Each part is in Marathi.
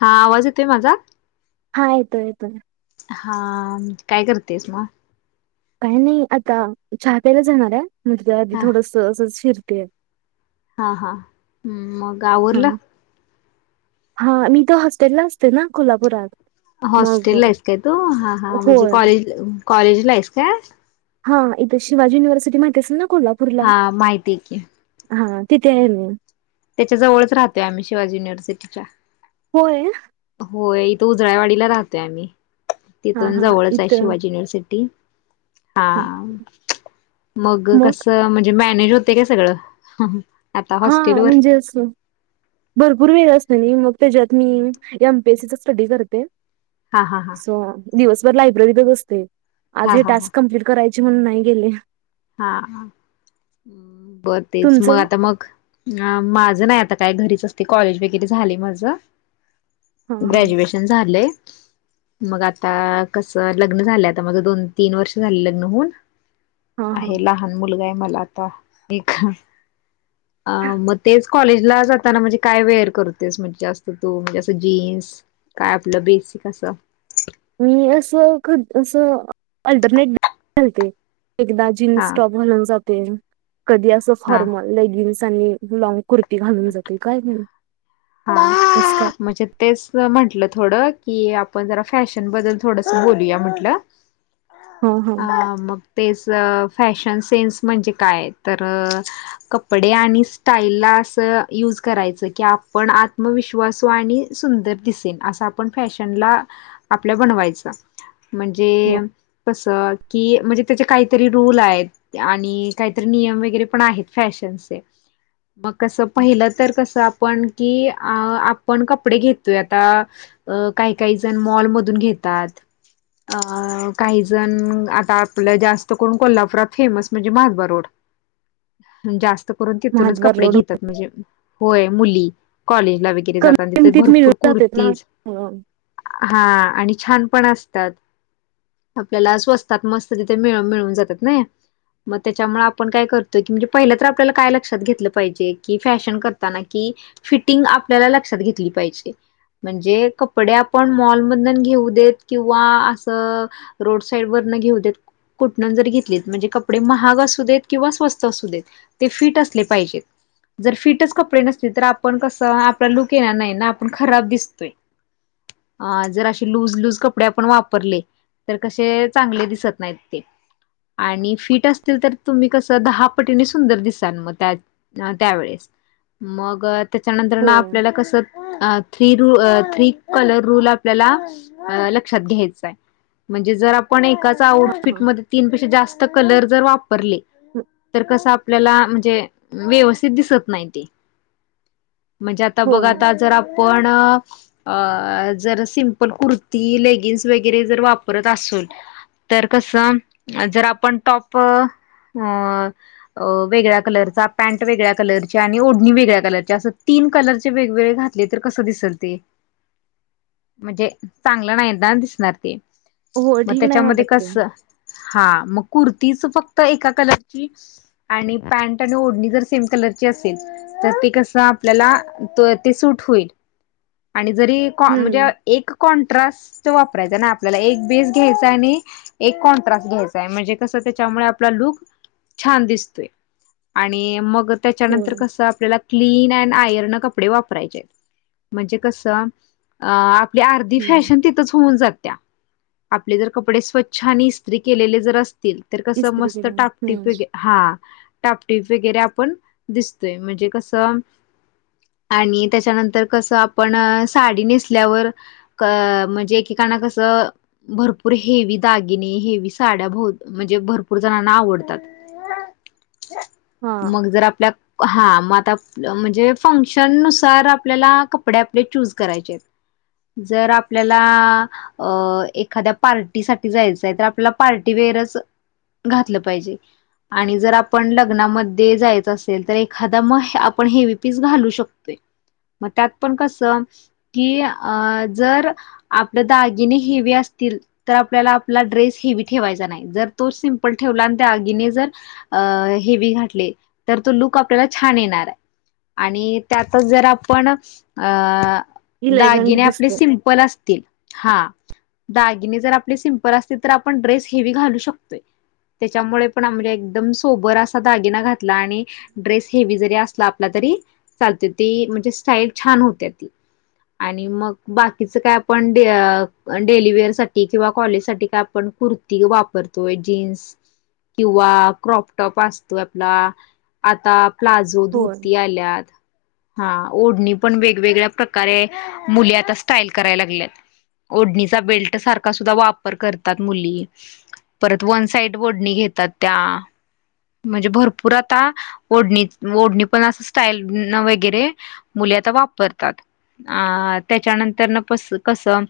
हां आवाज येतेय, माझा? हां येतोय येतोय. हां काय करतेस मग? काय नाही आता चहा प्यायला जाणार आहे, म्हणजे त्या आधी हा थोडस अस फिरतीये. हां हां मग आवरलं? हां मी इथं हॉस्टेलला असते ना कोल्हापुरात. मग हॉस्टेलला आहेस काय तू! हां हां म्हणजे होय कॉलेज कॉलेजला आहेस काय? हा इथ शिवाजी युनिव्हर्सिटी माहित असेल ना कोल्हा हा माहितीय की. हा, तिथे आहे मी. त्याच्या जवळच राहतोय आम्ही शिवाजी युनिव्हर्सिटीच्या होय होय, इथं उजळायवाडीला राहतोय आम्ही हा तिथून हा जवळचाय, इथं शिवाजी युनिव्हर्सिटी हा मग कस म्हणजे मॅनेज होतय का सगळं? आता हा हॉस्टेलवर म्हणजे असं भरपूर वेळ असतोय नी मग त्याच्यात मी एमपीएससीचा स्टडी करते हा हा हा. सो दिवसभर लायब्ररीतच असते. आज हा हे हा टास्क कंप्लीट करायचे म्हणून नाही गेले. हा हा बर तेच मग तुमचं आता मग माझ नाही आता काय घरीच असते कॉलेज वगैरे झालय माझ हा हा ग्रॅज्युएशन झालंय मग आता कसं, लग्न झालंय आता मग दोन तीन वर्ष झाली लग्न होऊन हा आहे हा लहान मुलगा आहे मला आता एक अ मग तेच कॉलेजला जाताना म्हणजे काय वेअर करतेस म्हणजे जास्त तू म्हणजे असं जीन्स काय आपलं बेसिक असं मी असं अस अल्टरनेट घालते एकदा जीन [unintelligible] हा जीन्स टॉप घालून जाते, कधी अस हा फॉर्मल लेगिंस आणि लाँग कुर्ता असं काय. म्हणजे तेच म्हटलं थोडं की आपण जरा फॅशन बद्दल थोडस बोलूया म्हटलं हा हा अ मग तेच फॅशन सेन्स म्हणजे काय तर कपडे आणि स्टाईल ला यूज करायचं की आपण आत्मविश्वासु आणि सुंदर दिसेन असं आपण फॅशनला आपल्या बनवायच, म्हणजे हा. कस की म्हणजे त्याचे काही तरी रूल आहेत, आणि काहीतरी नियम वगैरे पण आहेत फॅशनचे मग कसं पहिलं तर कसं आपण की अ आपण कपडे घेतोय आता अ काही काही जण मॉलमधून घेतात अ काही जण आता आपलं जास्त करून कोल्हापुरात फेमस म्हणजे महादबा रोड जास्त तिथूनच महाद्वार कपडे रोड घेतात म्हणजे होय मुली कॉलेजला वगै कमी जातात तिथे किमतीत मिळून भरपूर जातेत ना. कुर्तीज, हो हा आणि छान पण असतात. आपल्याला स्वस्तात मस्त तिथे मिळ मिळून जातात नाही. मग त्याच्यामुळे आपण काय करतोय की, म्हणजे पहिलं तर आपल्याला काय लक्षात घेतलं पाहिजे? कि फॅशन करताना कि, फिटिंग आपल्याला लक्षात घेतली पाहिजे. म्हणजे कपडे आपण मॉलमधन घेऊ देत किंवा असं रोड साईड वरन घेऊ देत कुठण जरि घेतलीत, म्हणजे कपडे महाग असू देत किंवा स्वस्त असू देत ते फिट असले पाहिजेत. जर फिटच कपडे नसतील, तर आपण कसं आपला लुक येणार नाही ना आपण खराब दिसतोय. अ जर असे लूज लूज कपडे आपण वापरले तर कसे चांगले दिसत नाहीत ते आणि फिट असतील, तर तुम्ही कसं दहा पटीने सुंदर दिसाल मग त्यात त्यावेळेस मग त्याच्यानंतर ना होय आपल्याला कसं अ थ्री रू थ्री कलर रूल आपल्याला लक्षात घ्यायचाय. म्हणजे जर आपण एकाच हा हा आउटफिटमध्ये तीन पेक्षा जास्त कलर जर‌ वापर ले हो- तर कस आपल्या म्हणजे व्यवस्थित दिसत नाही ते म्हणजे आता बघ, होय. आता जर आपण अ जर सिंपल कुर्ती, लेगिन्स वगैरे जर वापरत असू तर कस जर आपण टॉप अ अ वेगळ्या कलरचा पँट वेगळ्या कलरची आणि ओढणी वेगळ्या कलरच्या, असं तीन कलरचे वेगवेगळे घातले तर कसं दिसल ते? म्हणजे चांगलं नाही ना दिसणार ते. हो मग ठीक नाही त्याच्यामध्ये वाटत ते कस हा मग कुर्तीच फक्त एका कलरची आणि पँट आणि ओढणी जर सेम कलरची असेल, तर ते कस आपल्याला तो ते सूट होईल. आणि जरी कॉ म्हणजे हम्म अह एक कॉन्ट्रास्ट वापरायचा ना आपल्याला. एक बेस घ्यायचाय आणि एक कॉन्ट्रास्ट घ्यायचाय म्हणजे कसं त्याच्यामुळे आपला लुक छान दिसतोय. आणि मग होय त्याच्यानंतर कसं आपल्याला क्लीन अँड आयर्न कपडे वापरायचेत म्हणजे कसं अह आपली आर्धी हम्म फॅशन तिथंच होऊन जात्या. आपले जर कपडे स्वच्छ आणि इस्त्री केलेले जर असतील. तर कसं इस्त्री मस्त केल्या टापटीप हम्म वेग हा टापटीप वगैरे आपण दिसतोय म्हणजे कसं आणि त्याच्यानंतर कसं आपण साडी नेसल्यावर क अ म्हणजे एकेकांना कसं भरपूर हेवी दागिने, हेवी साड्या भो म्हणजे भरपूर जणांना आवडतात. हा मगं जर आप हा मग आता म्हणजे फंक्शन नुसार आपल्याला कपडे आपले चूज करायचे आहेत. जर आपल्याला अ एखाद्या पार्टीसाठी जायचंय, तर आपल्याला पार्टीवेअरचं घातलं पाहिजे आणि जर आपण लग्नामध्ये जायचं अस असेल तर एखादा मग आपण हेवी पीस घालू शकतोय, मग त्यात पण कसं की, अह जर आपलं दागिने हेवी असतील, तर आपल्याला आपला ड्रेस हेवी ठेवायचा नाही. जर तो सिंपल ठेवला आणि दागिने जर अह हेवी घातले तर तो लुक आपल्याला छान येणार आणि त्यातच जर आप पण अह इलेगंट दागिने आपले दिसतोय सिंपल अस तील हा दागिने जर आपले सिंपल असतील, तर आपण ड्रेस हेवी घालू शकतोय. त्याच्यामुळे पण अम्म म्हणजे एकदम सोबर असा दागिना घात ला आणि ड्रेस हेवी जरी असला आपला तरी चालतो ती म्हणजे स्टाईल छान होत्या ती. आणि मग बाकीचं काय आपण डे अह अह डेलीवेअरसाठी किंवा कॉलेजसाठी काय आपण कुर्ती वापरतोय, जीन्स किंवा क्रॉपटॉप असतोय आपला आता प्लाझो, होय. धोती आल्यात. हा ओढणी पण वेगवेगळ्या प्रकारे मुली आता स्टाईल कराय लागल्यात. ओढणीचा बेल्टसारखा सुद्धा वापर करतात मुली. परत वन साईड ओडणी घेतात त्या म्हणजे भरपू पुरं आता, ओढणी ओढणी पण असं स्टाईलन वगैरे मुली आता वापरतात, अ त्याच्यानंतरन पस कसं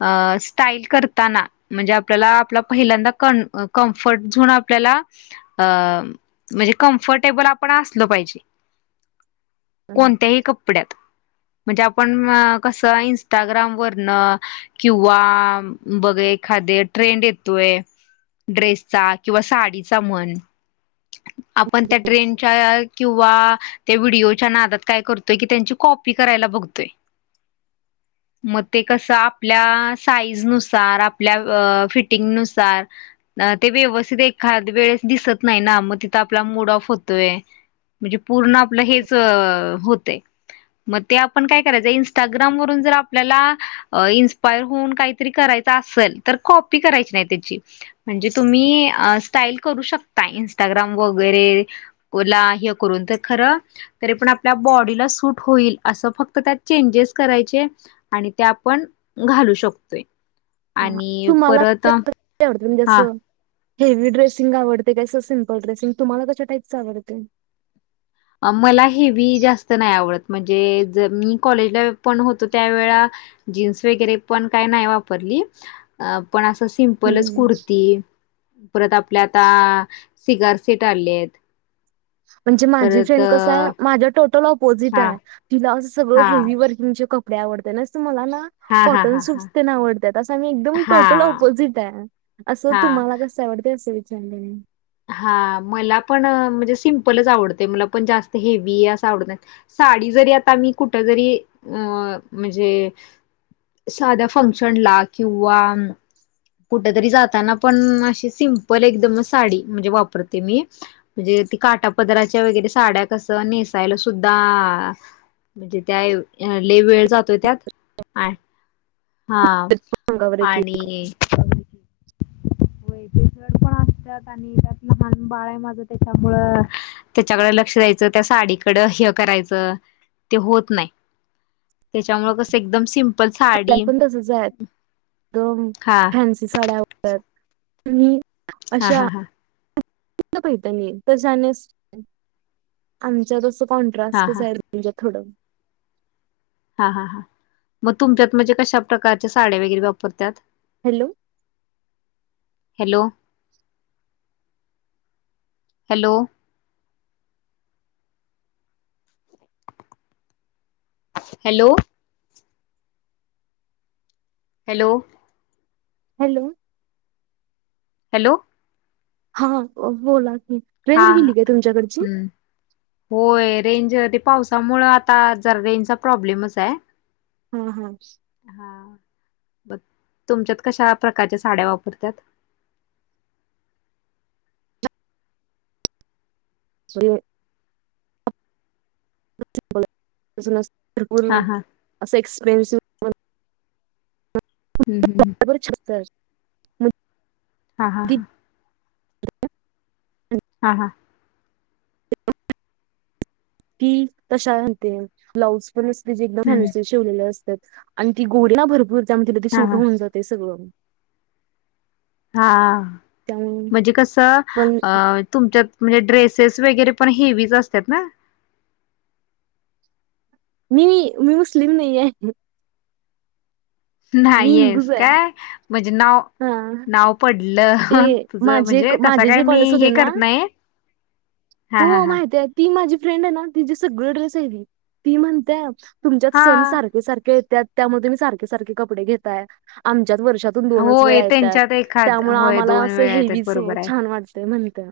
अ... स्टाईल करताना. म्हणजे, आपल्याला आपला पहिल्यांदा कन कंम्फर्ट झोन आपल्याला अह म्हणजे कंम्फर्टेबल आपण असलं पाहिजे, कोणत्याही कपड्यात म्हणजे, आपण कसं इनस्टाग्रामवरनं किंवा बघ एखादे ट्रेंड येतोय ड्रेसचा किंवा साडीचा म्हण आपण त्या ट्रेंडच्या किंवा त्या व्हिडिओच्या नादात काय करतोय, की त्यांची कॉपी करायला बघतोय. [inaudible] मग ते कसं, आपल्या साईजनुसार आपल्या अह फिटिंगनुसार अह ते व्यवस्थित एखादं वेळेस दिसत नाही ना मग तिथं आपला मूड ऑफ होतोय, म्हणजे पूर्ण आपलं हेच होतंय. मग ते आपण काय करायचं? इंस्टाग्राम वरून जर आपल्याला अ इन्स्पायर होऊन काहीतरी करायचं असेल, तर कॉपी करायची नाही त्याची. म्हणजे, 'तुम्ही स्टाईल करू शकता'? इस्टाग्राम वगैरे ओला हे करून तर खरं, तरी पण आपल्या बॉडीला सूट होईल, असं फक्त त्यात चेंजेस करायचे. आणि त्या आपण घालू शकतोय. आणि तू मला परत आवडत हा असं [inaudible] ''हेवी ड्रेसिंग आवडते का अस सिंपल ड्रेसिंग''? तुम्हाला कशाटाईपच आवडते? मला हेवी जास्त नाही आवडत, म्हणजे जर मी कॉलेजला पण होतो त्यावेेळा जीन्स वगैरे पण काय नाही वापरली. अ.. पण असं सिंमपलच हं. कुर्ती परत आपल्या आता सिगारसेट आले आहेत. म्हणजे माझी परत फ्रेंड कस आहे, माझ्या टोटल आपोझिट हा आहे. तिला असं सगळं हा हेवी व तुमचे कपडे आवडतेय नास तू मला ना हा हा कॉटन हा सूट हा पण आवडतात, असं मी एकदम हा टोटल अपोजिट आहे. असं, हा 'तुम्हाला कस आवडते अस विचारलं मी'? हा मला पण म्हणजे सिंम्पलच आवडते, मला पण जास्त हेवी असं आवडत नाही. साडी जरी आता मी कुठ जरी अ म्हणजे साध्या फंक्शनला किंवा कुठ तरी जाताना पण, अशी सिंमपल एकदमच साडी म्हणजे वापरते मी म्हणजे, ती काटापदराच्या वगैरे साड्या कसं नेसायला सुद्धा म्हणजे त्या हल्ली वेळ जातोय त्यात हा सांगा बरं की आणि होय ते सर पण असतात आणि 'त्यातलं लहान बाळ आहे माझ त्याच्यामुळं', त्याच्याकडें लक्ष द्यायचं, त्या साडीकडं हे करायचं ते होत नाही. त्याच्यामुळे कसं एकदम सिम ह पण तसच आहेत एकदम हा फैन साड्या आणि हा अशा हा हा [inaudible] पाहि तर जाण्यास आमच्या तस हा हा म्हणजे थोड हा हा हा मग तुमच्यात म्हणजे कशा प्रकारच्या साड्या वगैरे वापरतात? Hello hello, hello.. hello.. hello hello, hello, हा अ बोलाचे हा हम्म होय रेंज ते पावसामुळे आता जरा रेंजचा प्रॉब्लेमच आहे. हा हा हा ब तुमच्यात कशा प्रकारच्या साड्या वापरतात. सडेल िरुल हा हा [unintelligible] असं एक्सपिरियन्स [unintelligible] हम् हम हम त्वरित छत कर. हा हा हा हा हा [inaudible] कि तशा घालते, ब्लाउज पण असते जे एकदा हम्म घालायचे शिवलेले असतात आणि ती गोरी ना भरपूर त्यामुळे तिला हा सूट हा होऊन जाते सगळं हा त्यामुळे म्हणजे कसं पण अ तुमच्यात म्हणजे ड्रेसेस वगैरे पण हेवीच असतात ना. मी, मी मुस्लिम नाही आहे. मी नाहीयस हिंदूच आहे का काय, म्हणजे नाव हा नाव पडल ते हं तुझ माझे म्हणजे तसा माझे काय जे मी कॉलेज होते हे ना करत नाही. हा हा हो हा माहितय ती माझी फ्रेंड आहे ना तिची सगळी ड्रेस आहेली ती म्हणतेय तुमच्यात सण हा सारखे सारखे येतात, त्यामध्ये मी सारखे सारखे कपडे घेताय आमच्याच वर्षात तुम्ही दोनच होय वेळा येतात त्यांच्यात एखाद त्यामुळे होय आम्हाला दोन असं वेळा येतात हेवीच बरोबर आहे. छान वाटते म्हणत्या.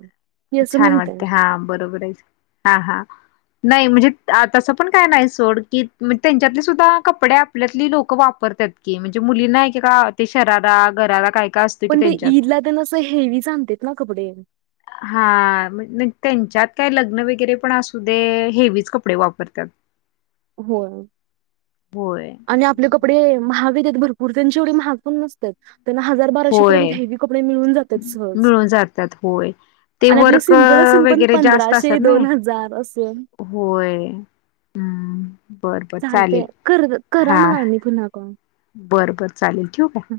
छान वाटते, हा बरोबर आहेच हा हा नाही म्हणजे तसं पण काय नाही सोड कीज त्यांच्यातले सुद्धा कपडे आपल्यातली लोकं वापरतात. की म्हणजे मुलीना कि का ते शरारा गराला काय का अस पण ते ईदला तर असं हेवीच आणते ना कपडे हा म्हटलं त्यांच्यात काय लग्न वगैरे पण असू दे, हेवीच कपडे वापरतात. [unintelligible] होय. होय आणि आपले कपडे महाग येत आहेत भरपूर, त्यांची एवढी महाग पण नसतात. त्यांना हजार बाराशे पर्यंत होय हेवी कपडे मिळून जातात सहज. मिळून जातात होय. ते आणि आपले वर्क सिम्पल असून पण वगैरे जास्त पंधराशे असतात ना दोन हजार असे होय हम्म बर बर चालतय चालेल, कर करा हा मला आणि पुन्हा कॉल. बरं बर चालेल ठेवू का फोन.